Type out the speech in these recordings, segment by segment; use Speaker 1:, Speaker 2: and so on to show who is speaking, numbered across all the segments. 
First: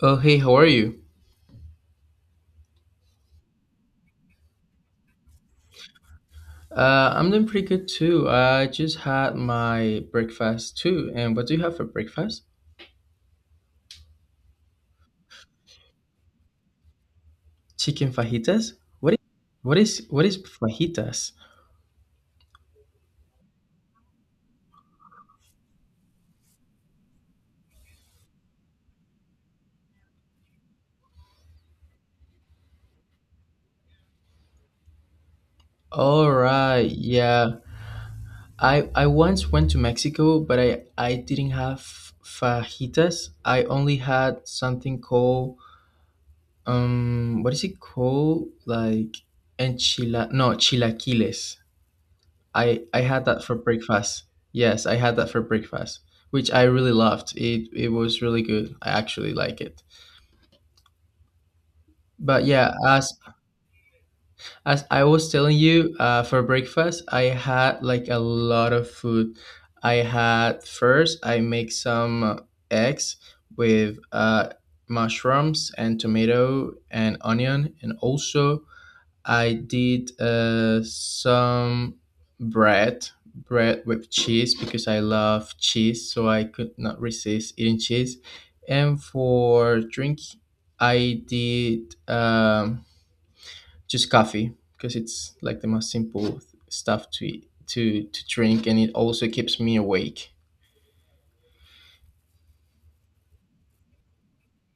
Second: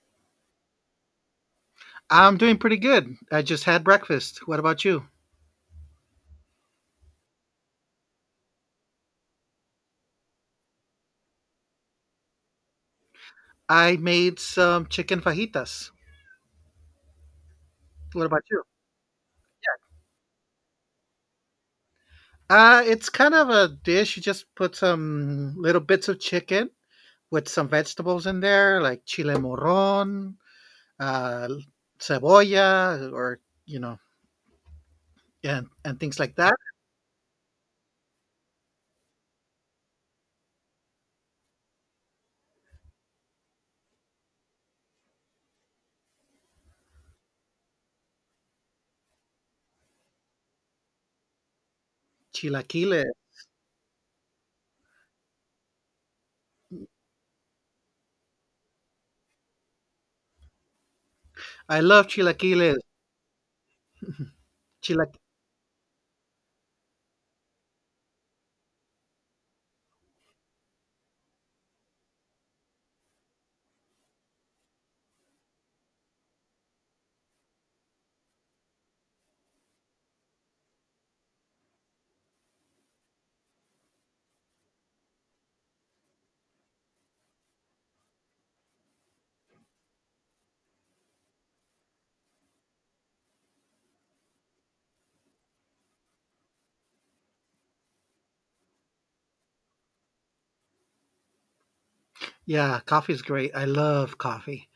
Speaker 1: Oh, hey, how are you?
Speaker 2: I'm doing pretty good. I just had breakfast. What about you?
Speaker 1: I'm doing pretty good too. I just had my breakfast too. And what do you have for breakfast?
Speaker 2: I made some chicken fajitas.
Speaker 1: Chicken
Speaker 2: What about you?
Speaker 1: fajitas? What is what is what is fajitas?
Speaker 2: It's kind of a dish. You just put some little bits of chicken with some vegetables in there, like chile morron, uh, cebolla, or, you know, and things
Speaker 1: All
Speaker 2: like that.
Speaker 1: right, yeah. I once went to Mexico, but I didn't have fajitas. I only had something called what is it called? Like enchila no, chilaquiles. I
Speaker 2: Chilaquiles.
Speaker 1: had that for breakfast. Yes, I had that for breakfast, which I really loved. It was really good. I actually like it.
Speaker 2: I love
Speaker 1: But yeah,
Speaker 2: chilaquiles.
Speaker 1: as I
Speaker 2: Chila-
Speaker 1: was telling you, for breakfast I had like a lot of food. I had first I make some eggs with mushrooms and tomato and onion, and also I did some bread, bread with cheese because I love cheese, so I could not resist eating cheese. And for drink, I did just coffee because it's like the most simple stuff to eat, to drink, and it also keeps me awake.
Speaker 2: yeah, coffee's great. I love coffee.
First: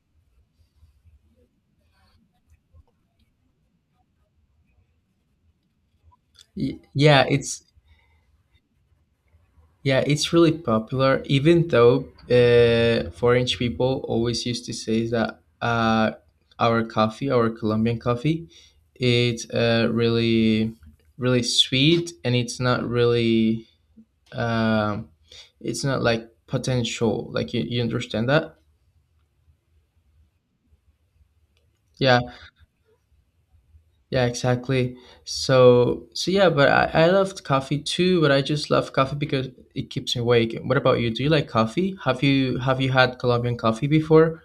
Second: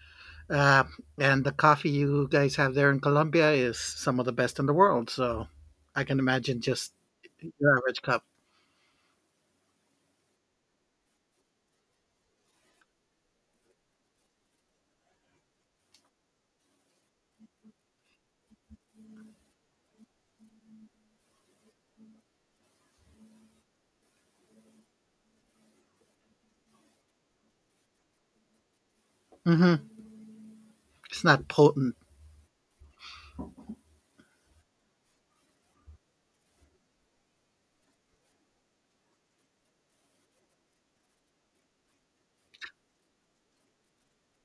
Speaker 2: Uh, and the coffee you guys have there in Colombia is some of the best in the world. So I can imagine
Speaker 1: Y-
Speaker 2: just
Speaker 1: yeah, it's
Speaker 2: your average cup.
Speaker 1: Yeah, it's really popular, even though foreign people always used to say that our coffee, our Colombian coffee, it's really, really sweet and it's not really, um, it's not like potential. Like, you understand that?
Speaker 2: Hmm. It's not potent.
Speaker 1: Yeah, yeah, exactly. So yeah, but I loved coffee too, but I just love coffee because it keeps me awake. What about you? Do you like coffee? Have you had Colombian coffee before?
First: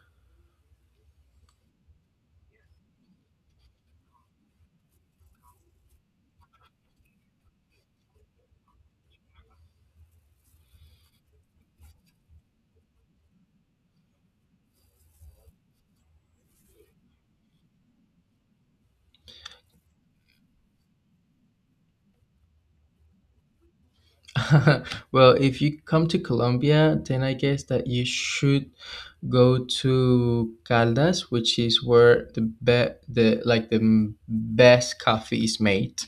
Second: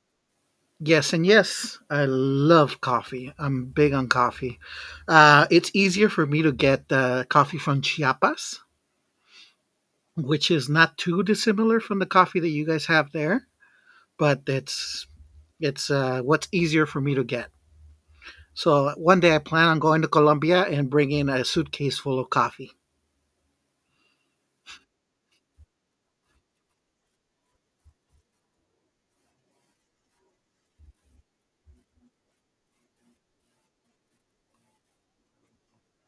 Speaker 2: Yes, and yes, I love coffee. I'm big on coffee. It's easier for me to get coffee from Chiapas, which is not too dissimilar from the coffee that you guys have there, but it's what's easier for me to get. So one day I plan on going to Colombia and bringing a suitcase full of coffee.
Speaker 1: Well, if you come to Colombia, then I guess that you should go to Caldas, which is where the like the best coffee is made,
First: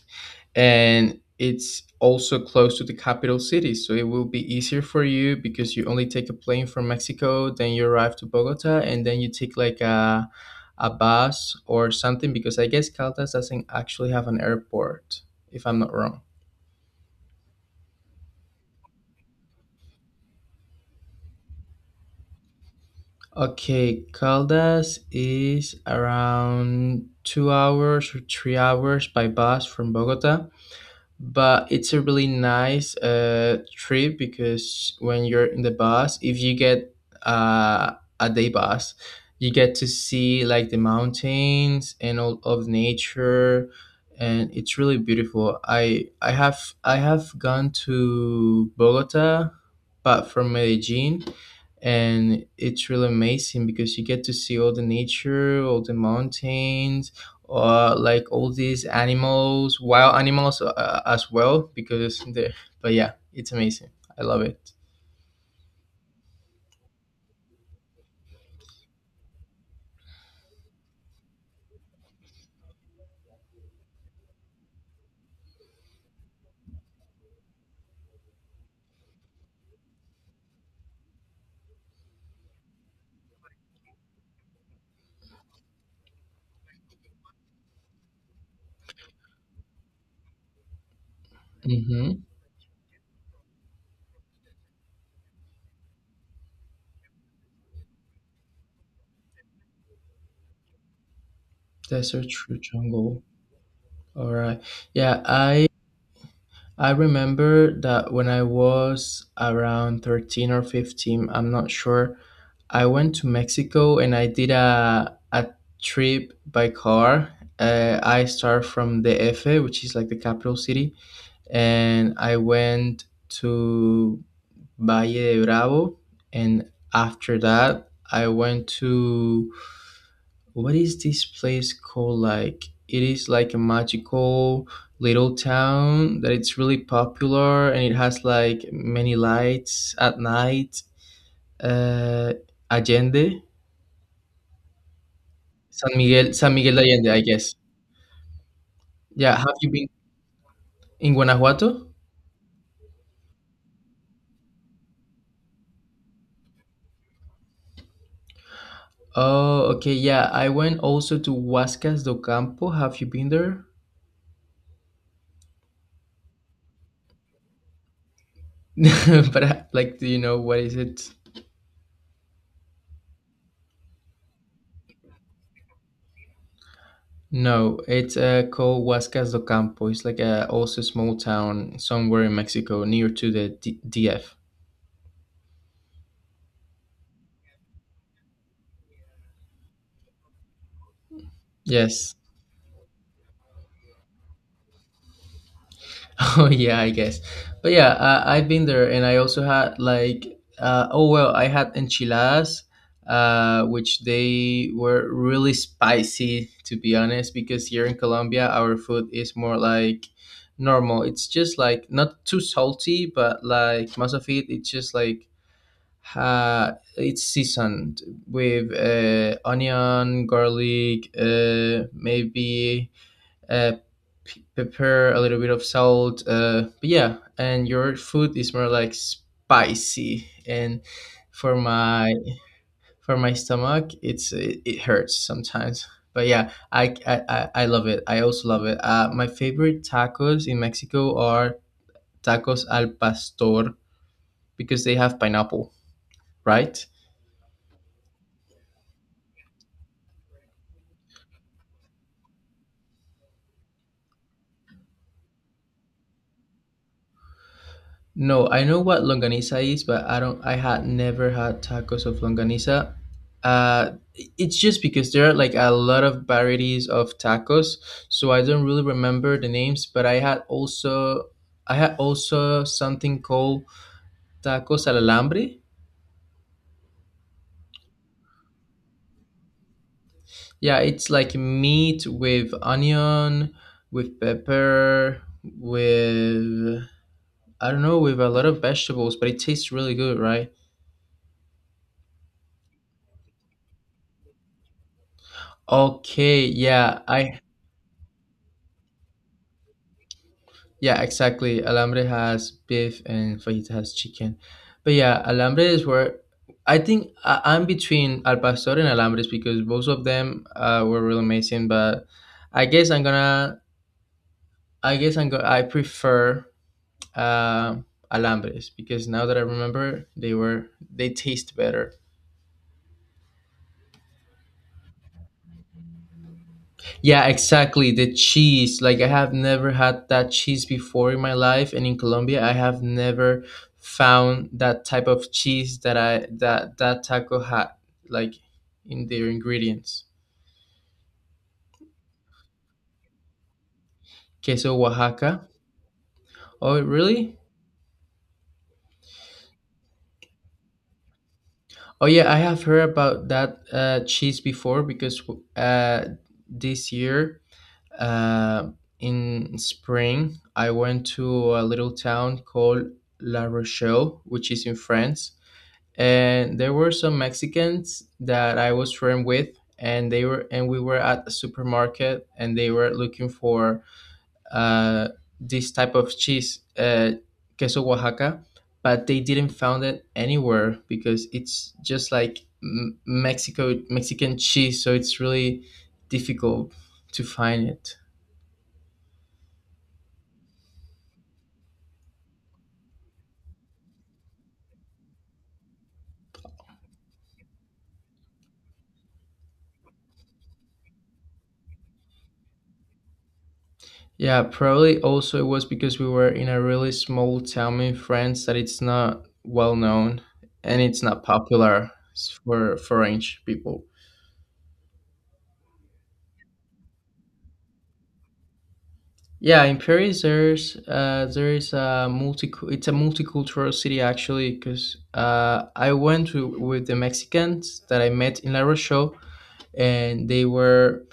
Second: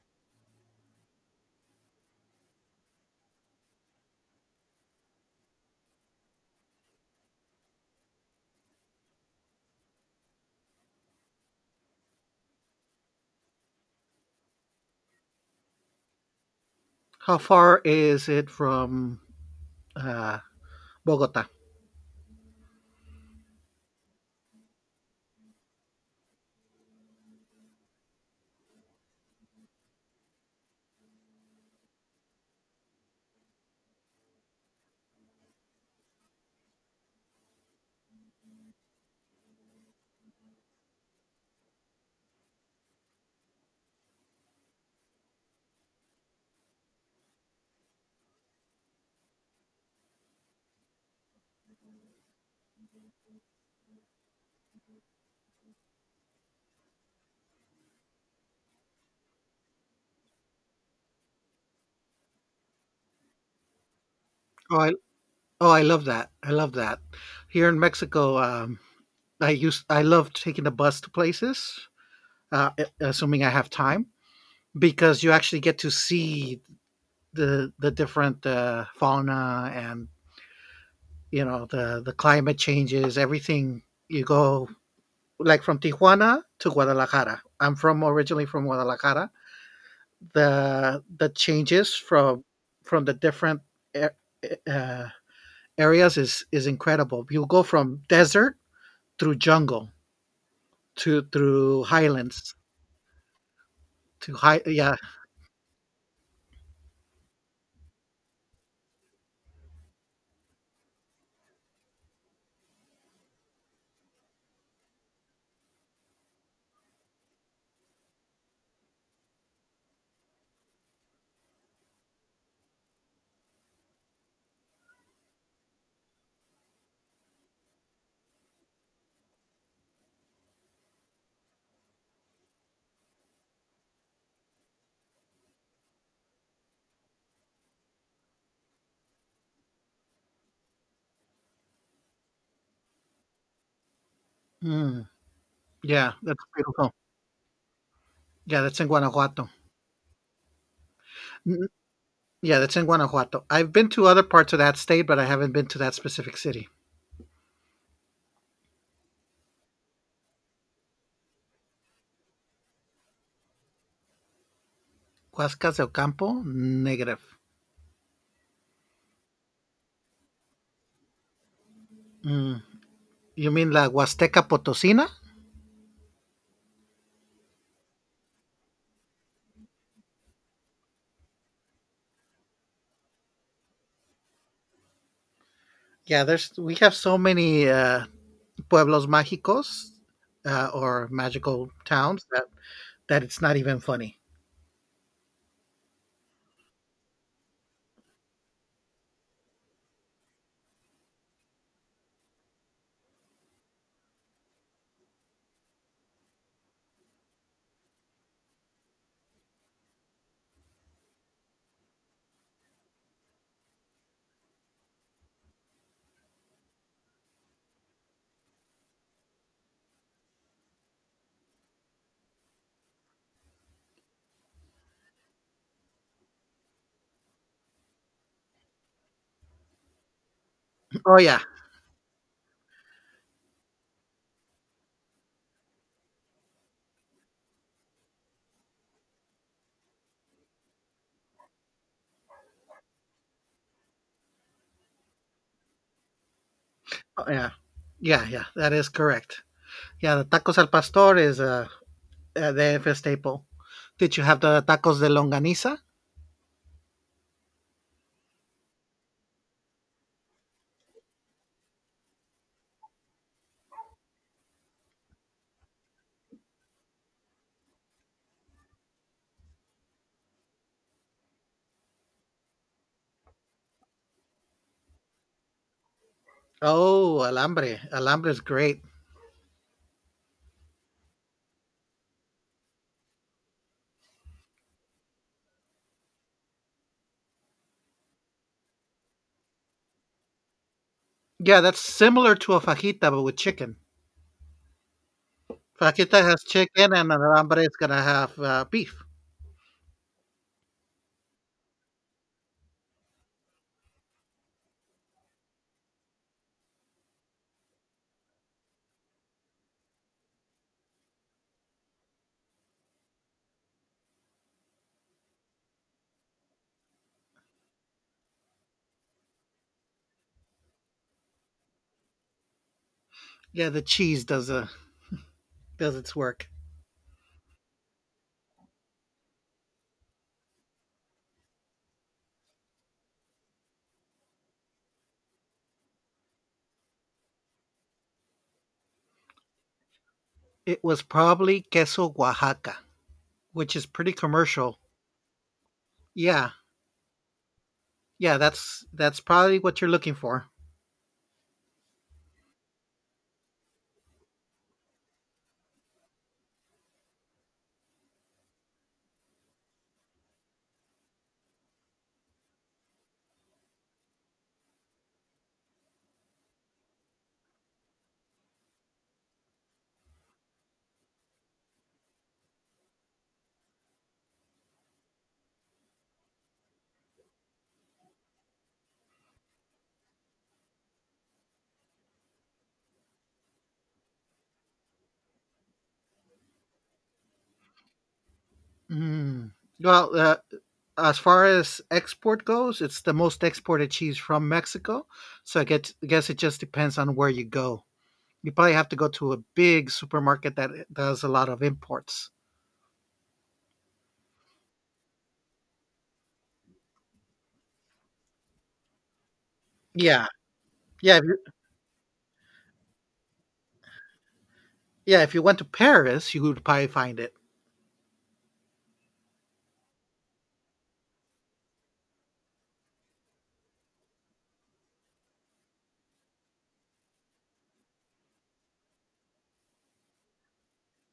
Speaker 1: and it's also close to the capital city, so it will be easier for you because you only take a plane from Mexico, then you arrive to Bogota, and then you take like a bus or something because I guess Caldas doesn't actually have an airport, if I'm not wrong.
Speaker 2: How far is it from uh, Bogota?
Speaker 1: Okay, Caldas is around 2 hours or 3 hours by bus from Bogota, but it's a really nice trip because when you're in the bus if you get uh, a day bus you get to see like the mountains and all of nature and it's really beautiful. I have I have gone to bogota but from medellin and it's really amazing because you get to see all the nature, all the mountains or like all these animals, wild animals as well, because they. But yeah, it's amazing. I love it.
Speaker 2: Oh, I, oh, I love that. I love that. Here in Mexico, I love taking the bus to places, uh, assuming I have time, because you actually get to see the different fauna and you know the climate changes, everything. You go like from Tijuana to Guadalajara. I'm from originally from Guadalajara, the changes
Speaker 1: Mm-hmm.
Speaker 2: from from the different a- uh, areas is incredible. You go from desert through jungle to through
Speaker 1: Desert
Speaker 2: highlands
Speaker 1: through jungle. All
Speaker 2: to high.
Speaker 1: right.
Speaker 2: Yeah.
Speaker 1: Yeah, I remember that when I was around 13 or 15, I'm not sure. I went to Mexico and I did a trip by car. I start from the DF, which is like the capital city, and I went to Valle de Bravo, and after that I went to what is this place called? Like it is like a magical little town that it's really popular and it has like many lights at night. Uh, Allende,
Speaker 2: mm,
Speaker 1: San
Speaker 2: yeah,
Speaker 1: Miguel,
Speaker 2: that's
Speaker 1: San Miguel de
Speaker 2: beautiful.
Speaker 1: Allende, I guess.
Speaker 2: Yeah, that's in
Speaker 1: Yeah,
Speaker 2: Guanajuato.
Speaker 1: have you been in
Speaker 2: Mm.
Speaker 1: Guanajuato?
Speaker 2: Yeah, that's in Guanajuato. I've been to other parts of that state, but I haven't been to that specific city.
Speaker 1: Oh, okay, yeah. I went also to Huascas do Campo. Have you been there?
Speaker 2: Huascas del Campo, negative.
Speaker 1: But like, do you know what is it?
Speaker 2: Mm. You mean La Huasteca Potosina?
Speaker 1: No, it's called Huascas do Campo. It's like a also small town somewhere in Mexico, near to the DF.
Speaker 2: Yeah, there's we have so many pueblos mágicos or magical
Speaker 1: Yes.
Speaker 2: towns that it's not even funny.
Speaker 1: Oh yeah, I guess. But yeah, I've been there, and I also had like, oh well, I had enchiladas, which they were really spicy, to be honest. Because here in Colombia, our food is more like normal. It's just like not too salty, but like most of it, it's just like it's seasoned with onion, garlic, maybe uh, pepper, a little bit of salt. But yeah, and your food is more like spicy. And
Speaker 2: Oh yeah,
Speaker 1: for my for my stomach, it hurts sometimes. But yeah, I love it. I also love it. My favorite tacos in Mexico are tacos al pastor because they have pineapple, right?
Speaker 2: oh, yeah, yeah, yeah. That is correct. Yeah, the tacos al pastor is a D F staple. Did you have the tacos de longaniza?
Speaker 1: No, I know what longaniza is, but I don't. I had never had tacos of longaniza. Uh, it's just because there are like a lot of varieties of tacos, so I don't really remember the names. But I had also something called tacos al alambre.
Speaker 2: Oh, alambre. Alambre is great.
Speaker 1: Yeah, it's like meat with onion, with pepper, with I don't know, with a lot of vegetables, but it tastes really good, right?
Speaker 2: Yeah, that's similar to a fajita but with chicken. Fajita has
Speaker 1: Okay,
Speaker 2: chicken,
Speaker 1: yeah,
Speaker 2: and an
Speaker 1: I
Speaker 2: alambre is gonna have beef.
Speaker 1: Yeah, exactly. Alambre has beef and fajita has chicken. But yeah, alambre is where I think I'm between al pastor and alambres because both of them were really amazing. But I guess I'm gonna, I guess I'm gonna, I prefer uh, alambres because now that I remember, they were they taste better.
Speaker 2: Yeah, the cheese does its work.
Speaker 1: Yeah, exactly. The cheese. Like I have never had that cheese before in my life and in Colombia I have never found that type of cheese that I that that taco had like in their ingredients.
Speaker 2: It was probably queso Oaxaca, which is pretty
Speaker 1: Queso
Speaker 2: commercial.
Speaker 1: Oaxaca.
Speaker 2: Yeah,
Speaker 1: Oh, really?
Speaker 2: yeah, that's probably what you're looking for.
Speaker 1: Oh yeah, I have heard about that cheese before because uh, this year uh, in spring I went to a little town called La Rochelle, which is in France and there were some Mexicans that I was friend with, and they were and we were at the supermarket, and they were looking for uh, this type of cheese, queso Oaxaca, but they didn't found it anywhere because it's just like Mexico Mexican cheese, so it's really difficult to find it.
Speaker 2: Mm. Well, as far as export goes, it's the most exported cheese from Mexico. So guess it just depends on where you go. You probably have to go to a big supermarket that does a lot of imports.
Speaker 1: Yeah, probably also it was because we were in a really small town in France that it's not well known
Speaker 2: Yeah,
Speaker 1: and it's
Speaker 2: yeah,
Speaker 1: not
Speaker 2: if you,
Speaker 1: popular for French people.
Speaker 2: yeah. If you went to Paris, you would probably find it.
Speaker 1: Yeah, in Paris there is a multi it's a multicultural city actually because I went to, with the Mexicans that I met in La Rochelle and they were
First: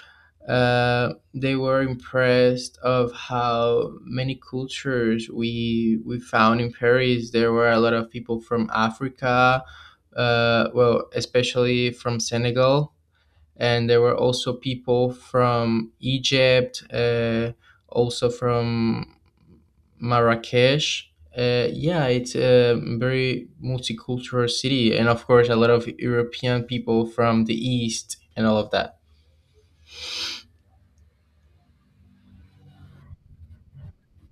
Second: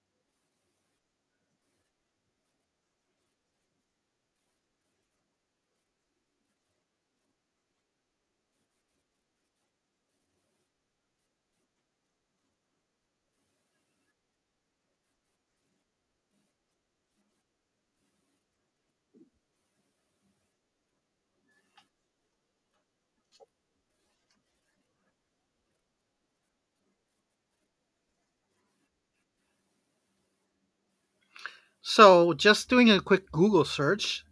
Speaker 1: uh, they were impressed of how many cultures we found in Paris. There were a lot of people from Africa, well, especially from Senegal, and there were also people from Egypt, also from Marrakesh. Yeah, it's a very multicultural city, and of course, a lot of European people from the east and all of that.
Speaker 2: So just doing a quick Google search,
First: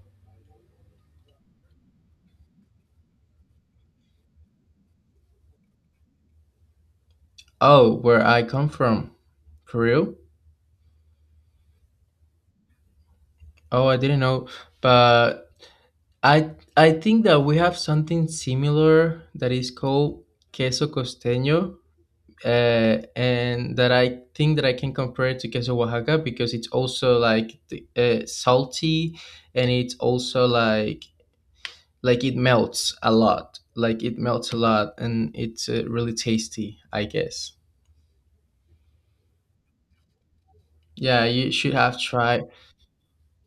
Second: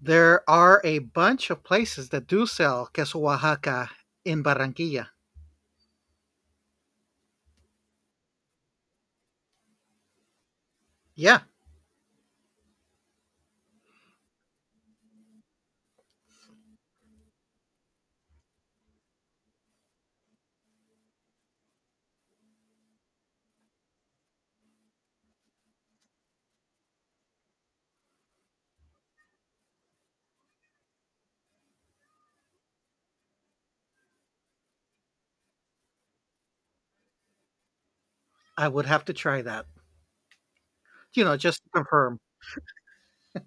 Speaker 2: there are a bunch of places that do sell queso Oaxaca in Barranquilla.
Speaker 1: Oh, where I come from. For real?
Speaker 2: Yeah,
Speaker 1: Oh, I didn't know. But I I think that we have something similar that is called queso costeño. And that I think that I can compare it to queso Oaxaca because it's also like salty and it's also like it melts a lot. Like it melts a lot and it's really tasty, I guess.
Speaker 2: I would have to try that. You
Speaker 1: Yeah,
Speaker 2: know,
Speaker 1: you
Speaker 2: just to
Speaker 1: should have
Speaker 2: confirm,
Speaker 1: tried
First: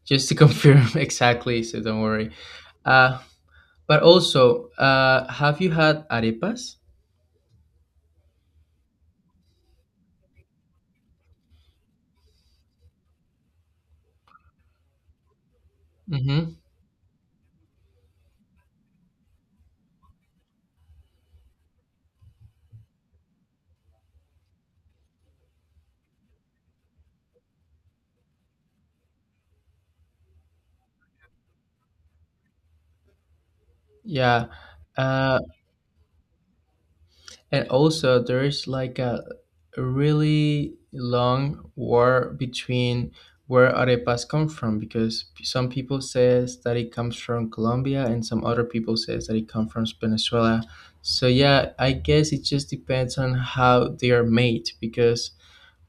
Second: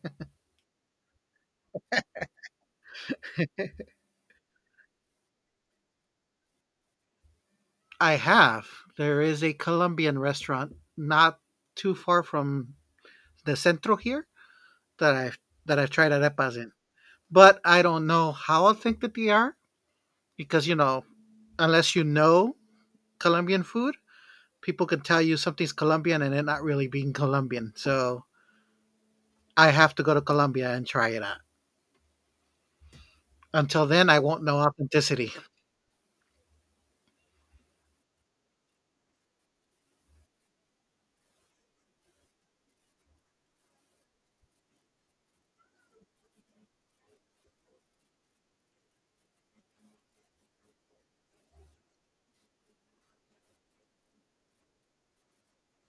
Speaker 1: just to confirm exactly, so don't worry. Uh, have you had arepas?
Speaker 2: I have. There is a Colombian restaurant not too far from the centro here that I've that I've tried
Speaker 1: Mm-hmm.
Speaker 2: arepas in. But I don't know how authentic they are because you know, unless you know Colombian food, people can tell you something's Colombian and it not really being Colombian. So I have to go to Colombia and try it out. Until then, I won't
Speaker 1: Yeah.
Speaker 2: know authenticity.
Speaker 1: Uh, and also, there's like a really long war between where arepas come from because some people says that it comes from Colombia and some other people says that it comes from Venezuela. So yeah, I guess it just depends on how they are made because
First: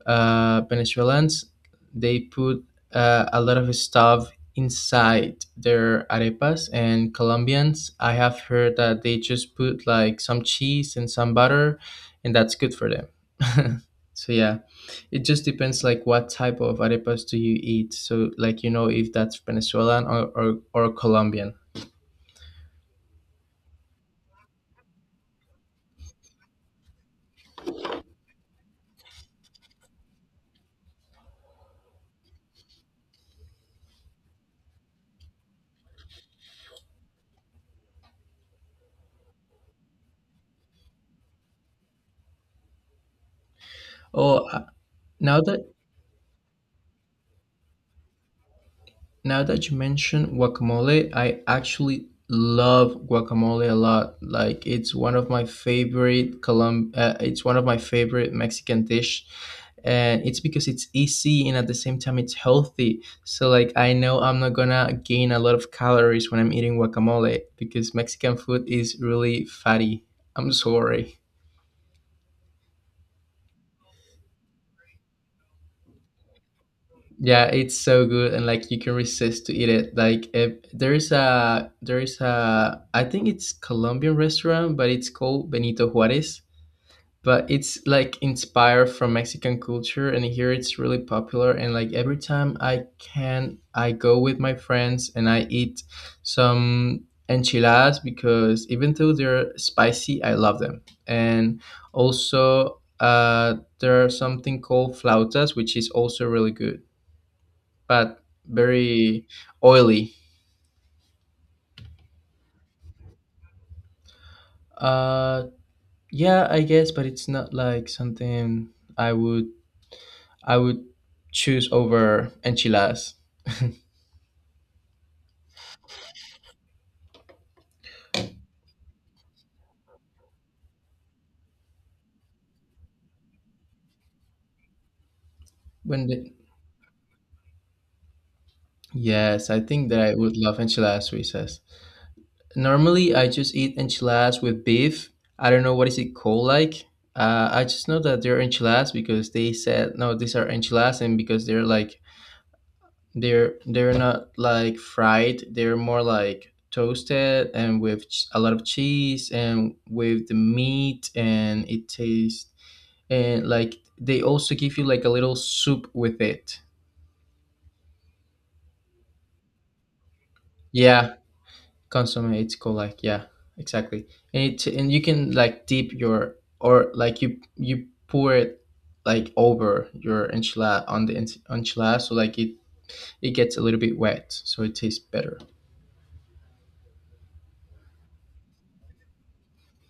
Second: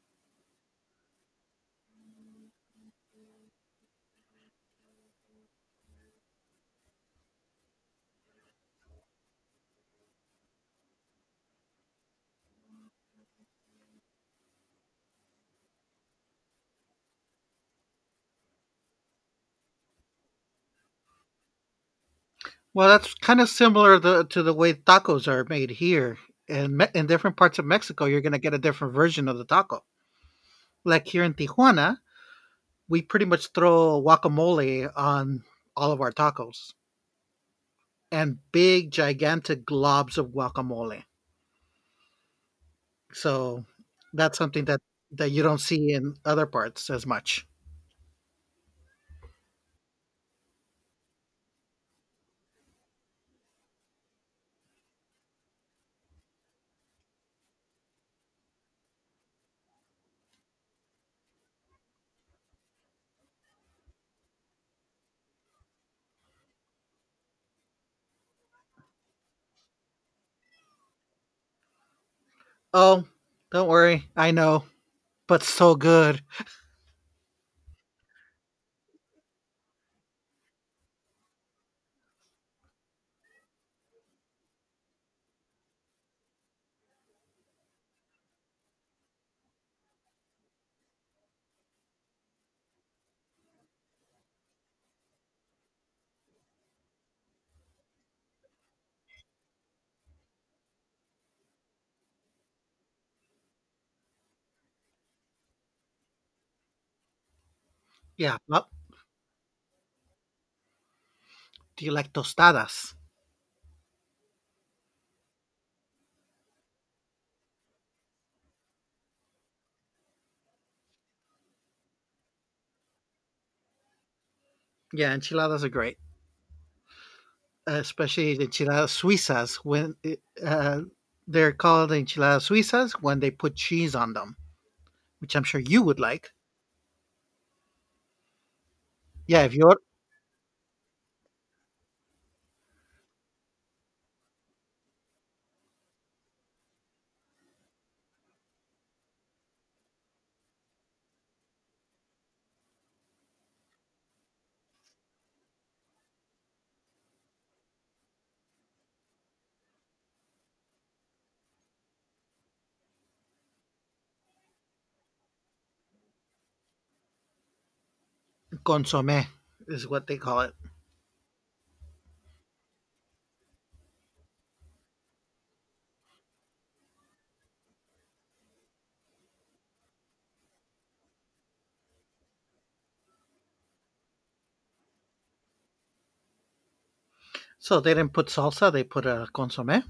Speaker 1: Venezuelans, they put a lot of stuff inside their arepas. And Colombians, I have heard that they just put like some cheese and some butter, and that's good for them. so yeah, it just depends like what type of arepas do you eat. So like you know if that's Venezuelan or or Colombian.
Speaker 2: Well, that's kind of similar the to the way tacos are made here. In different parts of Mexico, you're gonna get a different version of the taco. Like here in Tijuana, we pretty much throw guacamole on all of our tacos and big, gigantic globs of guacamole. So that's
Speaker 1: Oh,
Speaker 2: something
Speaker 1: uh,
Speaker 2: that
Speaker 1: now
Speaker 2: you don't
Speaker 1: that
Speaker 2: see in other parts as much.
Speaker 1: Now that you mention guacamole, I actually love guacamole a lot. Like it's one of my favorite it's one of my favorite Mexican dish. And it's because it's easy and at the same time it's healthy. So like I know I'm not gonna gain a lot of calories when I'm eating guacamole because Mexican food is really fatty. I'm sorry.
Speaker 2: Oh, don't worry, I know, but so good.
Speaker 1: Yeah, it's so good and like you can resist to eat it. Like if there is a I think it's Colombian restaurant, but it's called Benito Juarez. But it's like inspired from Mexican culture and here it's really popular and like every time I can I go with my friends and I eat some enchiladas because even though they're spicy, I love them. And also there are something called flautas which is also really good but
Speaker 2: Yeah. Well,
Speaker 1: very oily.
Speaker 2: do you like tostadas?
Speaker 1: Uh, yeah, I guess, but it's not like something I would I would choose over enchiladas.
Speaker 2: Yeah, enchiladas are great, especially the enchiladas suizas when they're called enchiladas suizas when they put cheese on them, which I'm sure you would
Speaker 1: When the,
Speaker 2: like. Yeah,
Speaker 1: yes,
Speaker 2: if
Speaker 1: I
Speaker 2: you're
Speaker 1: think that I would love enchiladas Suizas. Normally, I just eat enchiladas with beef. I don't know what is it called like. I just know that they're enchiladas because they said no, these are enchiladas, and because they're like they're not like fried. They're more like toasted and with a lot of cheese and with the meat and it tastes and like they also give you like a little soup with it.
Speaker 2: consomme is what they call it.
Speaker 1: Yeah, consomme it's called like yeah, exactly. And it and you can like dip your or like you pour it like over your enchilada on the enchilada so like it gets a little bit wet so it tastes better.
Speaker 2: So they didn't put salsa; they put a consomme.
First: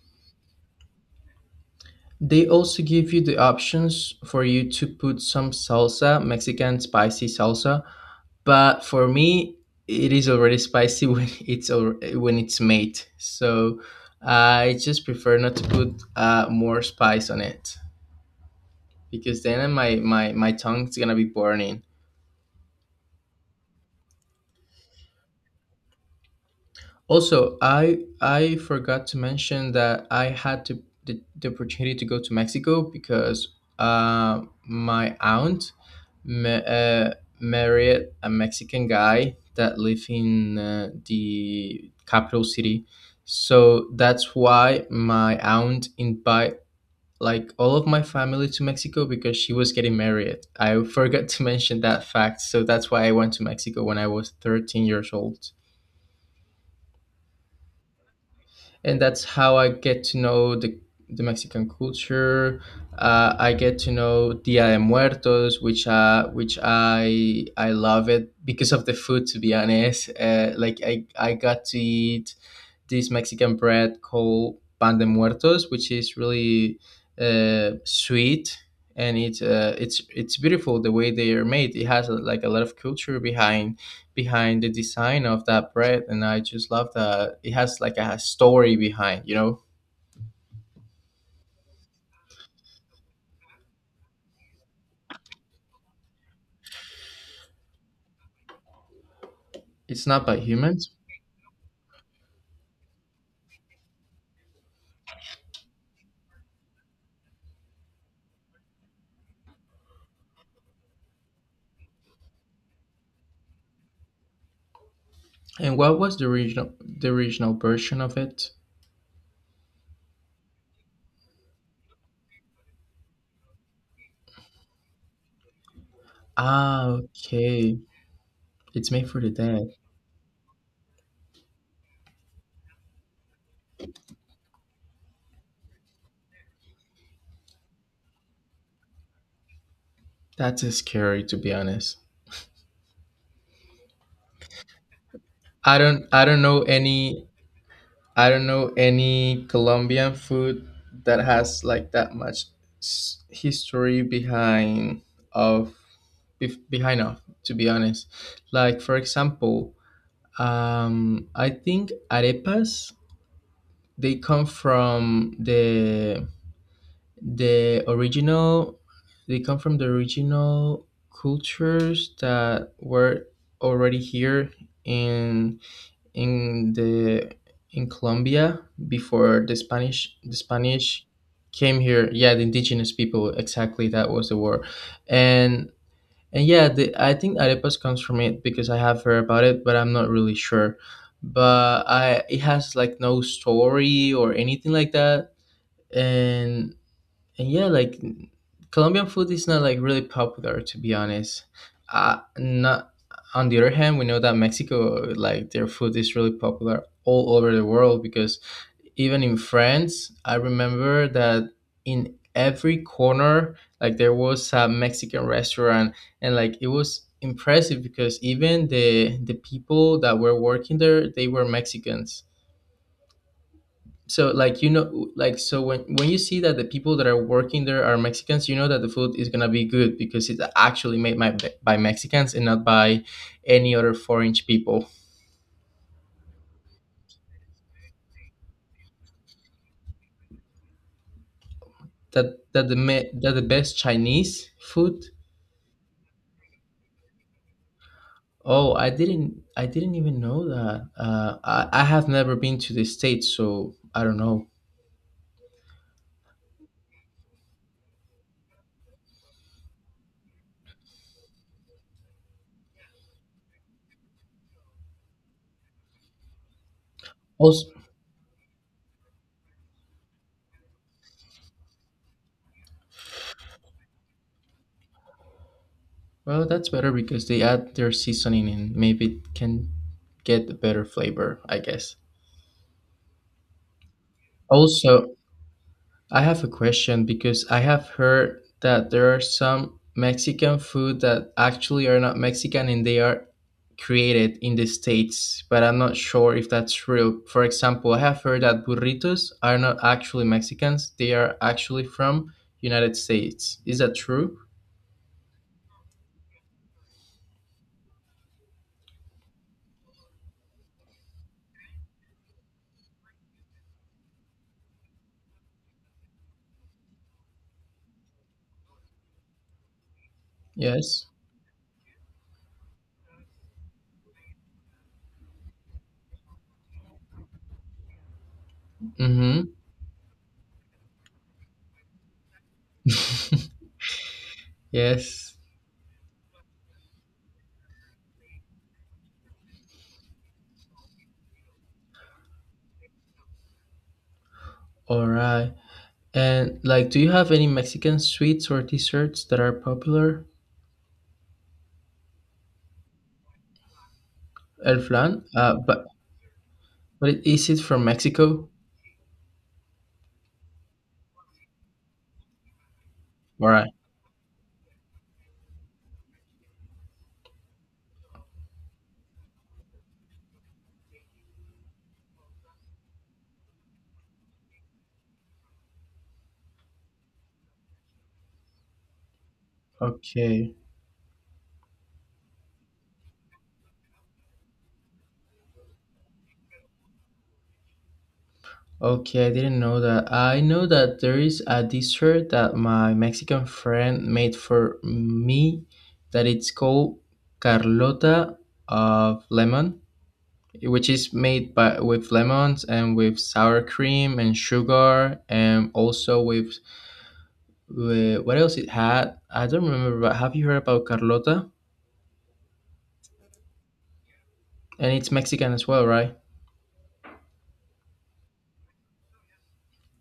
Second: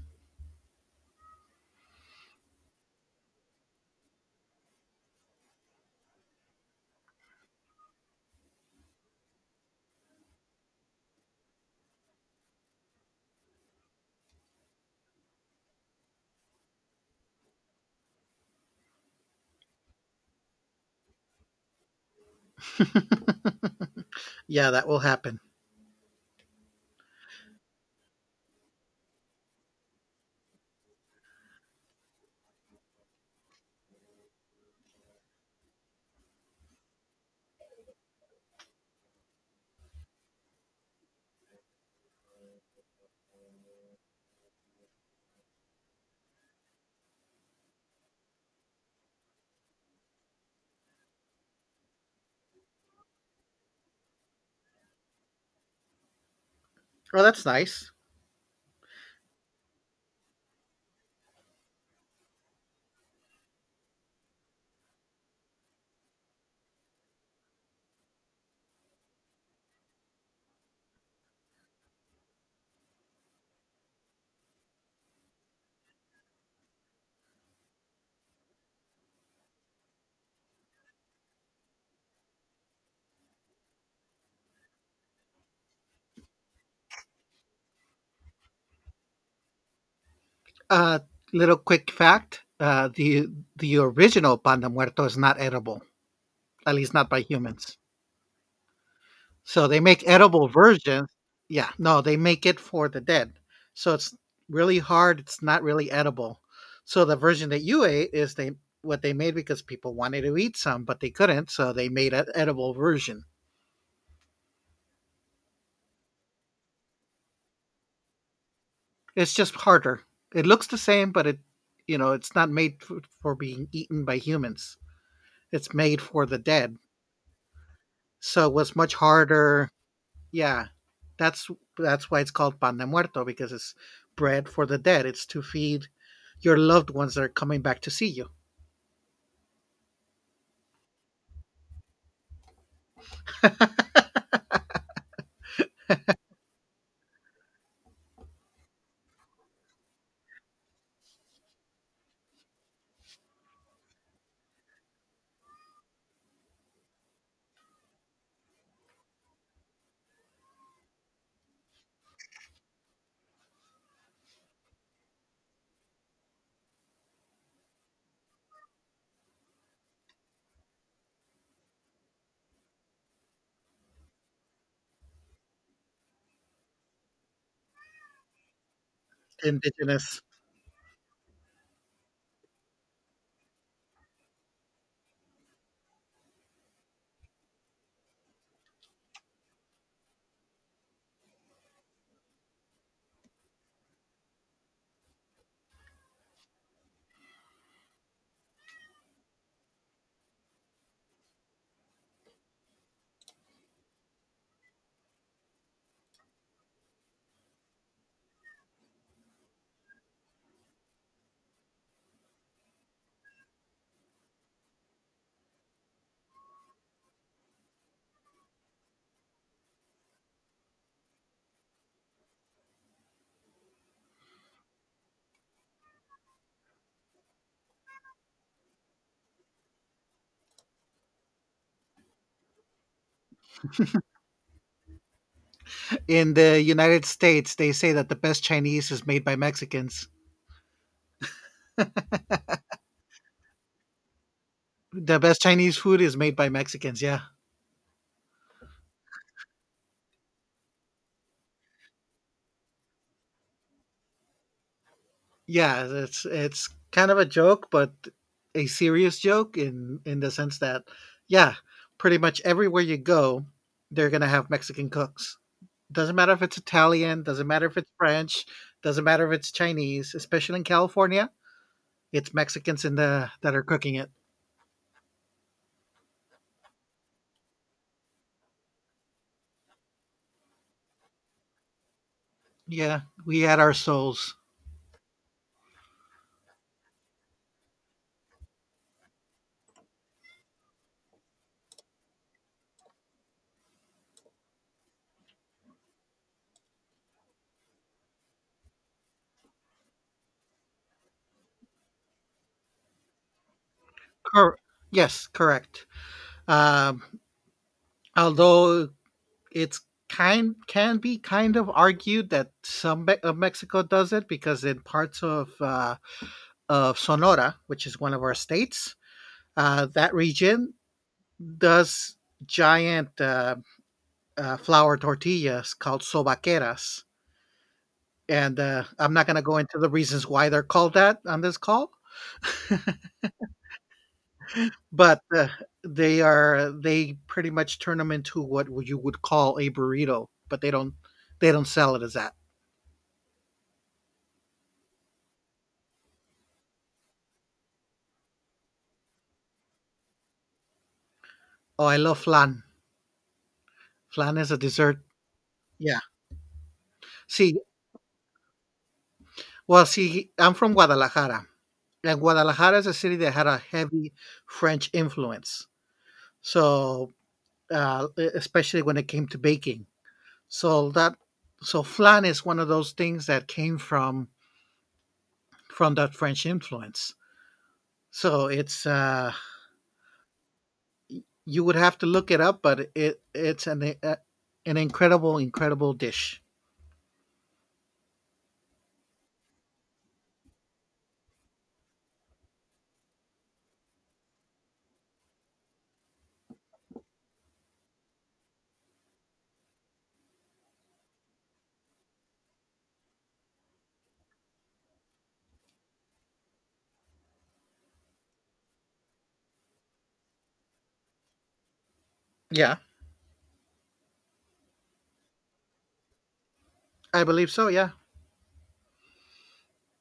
Speaker 1: They also give you the options for you to put some salsa, Mexican spicy salsa, but for me it is already spicy when when it's made. So I just prefer not to put more spice on it because then my tongue's gonna be burning.
Speaker 2: Yeah, that will happen.
Speaker 1: Also, I forgot to mention that I had to the opportunity to go to Mexico because my aunt ma- uh, married a Mexican guy that lived in the capital city. So that's why my aunt invite like all of my family to Mexico because she was getting married. I forgot to mention that fact. So that's why I went to Mexico when I was 13 years old.
Speaker 2: Well, that's nice.
Speaker 1: And that's how I get to know the Mexican culture. I get to know Dia de Muertos, which I love it because of the food. To be honest, like I got to eat this Mexican bread called pan de muertos, which is really sweet and it's beautiful the way they are made. It has like a lot of culture behind behind the design of that bread and I just love that it has like a story behind.
Speaker 2: Uh, little quick fact: the original pan de muerto is not edible, at least not by humans. So they make
Speaker 1: It's not by
Speaker 2: edible
Speaker 1: humans.
Speaker 2: versions. Yeah, no, they make it for the dead. So it's really hard. It's not really edible. So the version that you ate is they what they made because people wanted to eat some, but they couldn't. So they made an edible version.
Speaker 1: And what was the original version of it?
Speaker 2: It's just harder. It looks the same, but it you know it's not made for being eaten by humans. It's made for the dead.
Speaker 1: Ah, okay.
Speaker 2: So it was
Speaker 1: It's
Speaker 2: much
Speaker 1: made for the dead.
Speaker 2: harder. Yeah, that's that's why it's called pan de muerto because it's bread for the dead. It's to feed your loved ones that are coming back to see you.
Speaker 1: That's scary to be honest. I don't I don't know any I don't know any colombian food that has like that much history behind of behind of to be honest. Like for example, I think arepas they come from the original they come from the original cultures that were already here in in the in Colombia before the Spanish
Speaker 2: Indigenous.
Speaker 1: the Spanish came here. Yeah, the indigenous people, exactly, that was the word. And and yeah, the, I think arepas comes from it because I have heard about it, but I'm not really sure. But I it has like no story or anything like that. And and yeah, like Colombian food is not like really popular to be honest. Not On the other hand, we know that Mexico like their food is really popular all over the world because even in France, I remember that in every corner, like there was a Mexican restaurant, and like it was impressive because even the people that were working there, they were Mexicans. So like you know, like so when you see that the people that are working there are Mexicans, you know that the food is gonna be good because it's actually made by Mexicans and not by any other foreign people.
Speaker 2: In the United States, they say that the best Chinese is made by Mexicans.
Speaker 1: That that the me, that the best Chinese food.
Speaker 2: The best Chinese food is made by Mexicans. Yeah,
Speaker 1: Oh, I didn't even know that. I have never been to the States, so I don't know.
Speaker 2: yeah. It's kind of a joke, but a serious joke in the sense that yeah, pretty much everywhere you go, they're gonna have Mexican cooks. Doesn't matter if it's Italian, doesn't matter
Speaker 1: Also,
Speaker 2: if it's French, doesn't matter if it's Chinese, especially in California. It's Mexicans in the that are cooking it.
Speaker 1: well, that's better because they add their seasoning and maybe it can get a better flavor, I guess.
Speaker 2: Yeah, we had our souls.
Speaker 1: Also, I have a question because I have heard that there are some Mexican food that actually are not Mexican and they are created in the States, but I'm not sure if that's true. For example, I have heard that burritos are not actually Mexicans, they are actually from United States. Is that true?
Speaker 2: Cor- yes, correct. Um, although it's kind can be kind of argued that of Mexico does it because in parts of Sonora, which is one of our states, that region
Speaker 1: Yes.
Speaker 2: does giant flour tortillas called sobaqueras and I'm not going
Speaker 1: Mm-hmm.
Speaker 2: to go into the reasons why they're called that on this call, but
Speaker 1: Yes.
Speaker 2: they pretty much turn them into what you would call a burrito, but they don't sell it as that.
Speaker 1: All right. And like, do you have any Mexican sweets or desserts that are popular?
Speaker 2: Oh, I love flan. Flan is a
Speaker 1: El
Speaker 2: dessert.
Speaker 1: flan? But
Speaker 2: Yeah.
Speaker 1: But is
Speaker 2: See,
Speaker 1: it from Mexico?
Speaker 2: well, see, I'm from Guadalajara, and Guadalajara is a city that had
Speaker 1: All
Speaker 2: a
Speaker 1: right.
Speaker 2: heavy French influence. So, especially when it came to baking, so that so flan is one of those things that came from that French influence. So it's
Speaker 1: Okay.
Speaker 2: you would have to look it up, but it's an incredible, incredible dish.
Speaker 1: Okay, I didn't know that. I know that there is a dessert that my Mexican friend made for me that it's called Carlota of lemon, which is made by with lemons and with sour cream and sugar and also with what else it had? I don't remember, but have you heard about Carlota?
Speaker 2: Yeah.
Speaker 1: And it's Mexican as well, right?
Speaker 2: I believe so. Yeah.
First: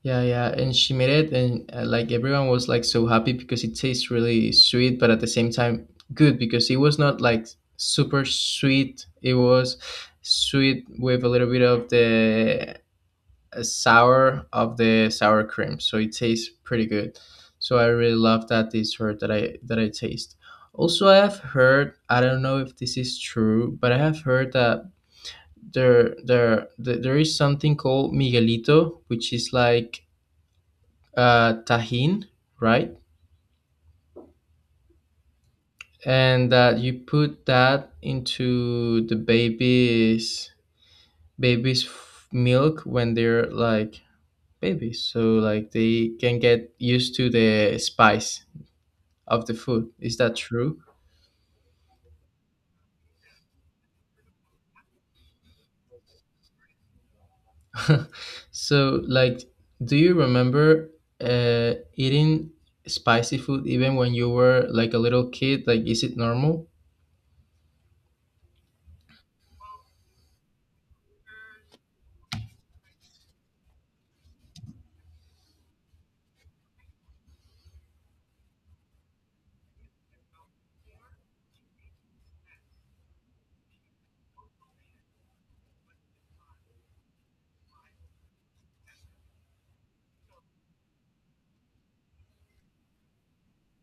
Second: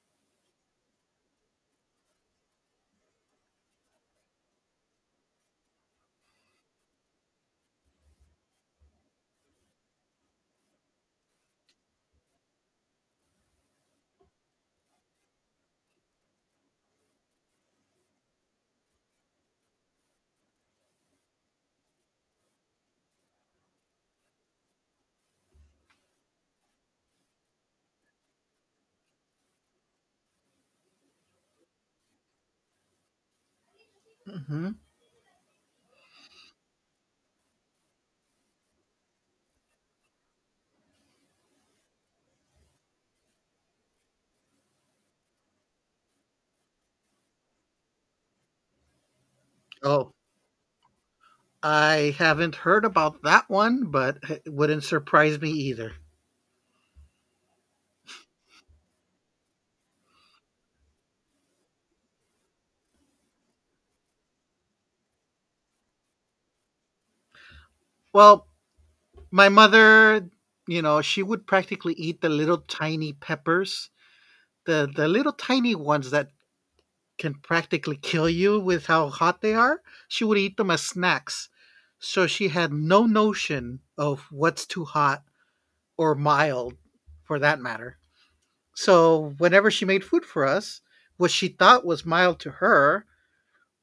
Speaker 1: Yeah, yeah, and she made it, and like everyone was like so happy because it tastes really sweet, but at the same time good because it was not like super sweet. It was sweet with a little bit of the sour of the sour cream, so it tastes pretty good. So I really love that dessert that I taste. Also, I have heard I don't know if this is true, but I have heard that there is something called Miguelito, which is like tahin, right?
Speaker 2: Hmm.
Speaker 1: And that you put that into the baby's milk when they're like babies, so like they can get used to the spice of the food.
Speaker 2: Oh,
Speaker 1: Is that true?
Speaker 2: I haven't heard about that one, but it wouldn't surprise me either.
Speaker 1: So like, do you remember eating spicy food even when you were like a little kid? Like, is it normal?
Speaker 2: Well, my mother, you know, she would practically eat the little tiny peppers, the little tiny ones that can practically kill you with how hot they are, she would eat them as snacks. So she had no notion of what's too hot or mild for that matter. So whenever she made food for us, what she thought was mild to her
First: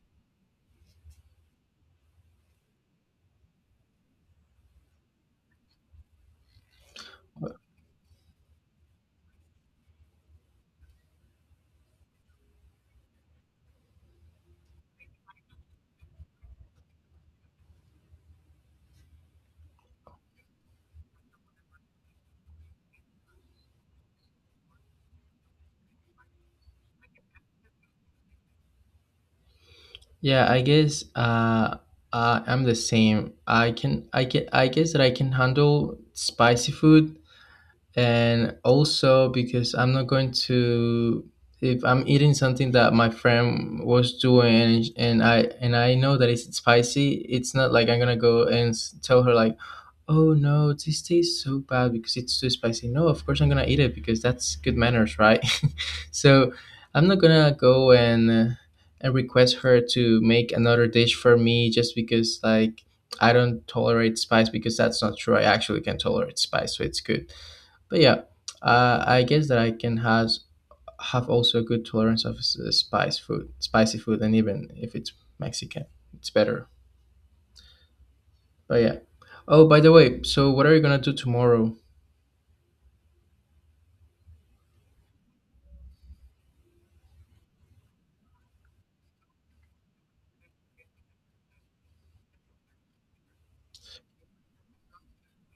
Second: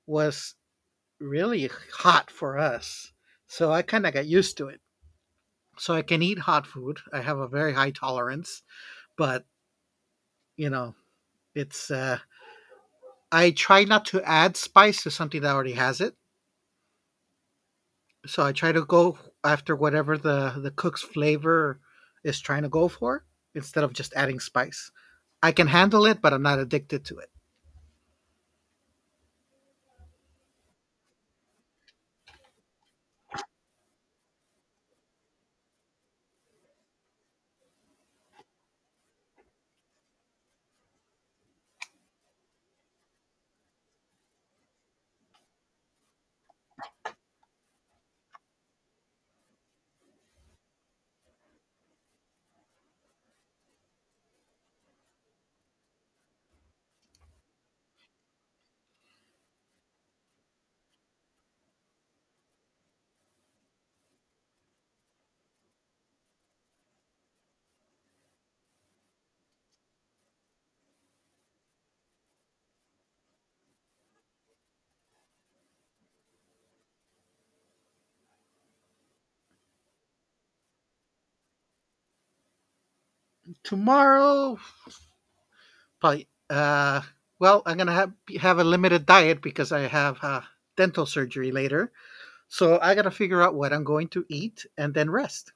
Speaker 2: was really hot for us. So I kind of got used to it. So I can eat hot food. I have a very high tolerance, but you know, it's I try not to add spice to something that already has it. So I try to go after whatever the cook's flavor is trying to go for instead of just adding spice. I can handle it, but I'm not addicted to it.
Speaker 1: Yeah, I guess I'm the same. I guess that I can handle spicy food, and also because I'm not going to if I'm eating something that my friend was doing and I know that it's spicy, it's not like I'm gonna go and tell her like, oh no, this tastes so bad because it's too spicy. No, of course I'm gonna eat it because that's good manners, right? So I'm not gonna go and request her to make another dish for me just because like I don't tolerate spice because that's not true. I actually can tolerate spice, so it's good, but yeah, I guess that I can has have also a good tolerance of spicy food, and even if it's Mexican, it's better. But yeah. Oh, by the way, so what are you gonna do tomorrow?
Speaker 2: Tomorrow, probably, well, I'm gonna have a limited diet because I have dental surgery later. So I gotta figure out what I'm going to eat and then rest.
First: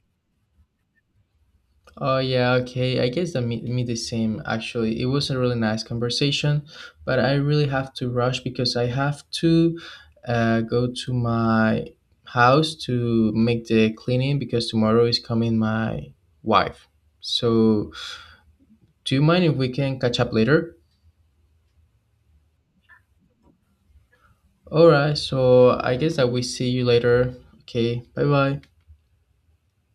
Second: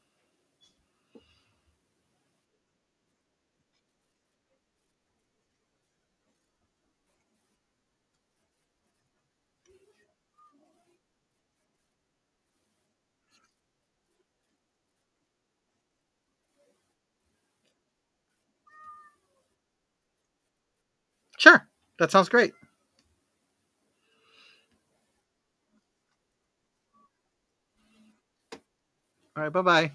Speaker 1: Oh yeah, okay. I guess that me the same actually. It was a really nice conversation, but I really have to rush because I have to go to my house to make the cleaning because tomorrow is coming my wife. So, do you mind if we can catch up later?
Speaker 2: Sure, that sounds great.
Speaker 1: All right, so I guess that we see you later. Okay, bye bye.
Speaker 2: All right, bye bye.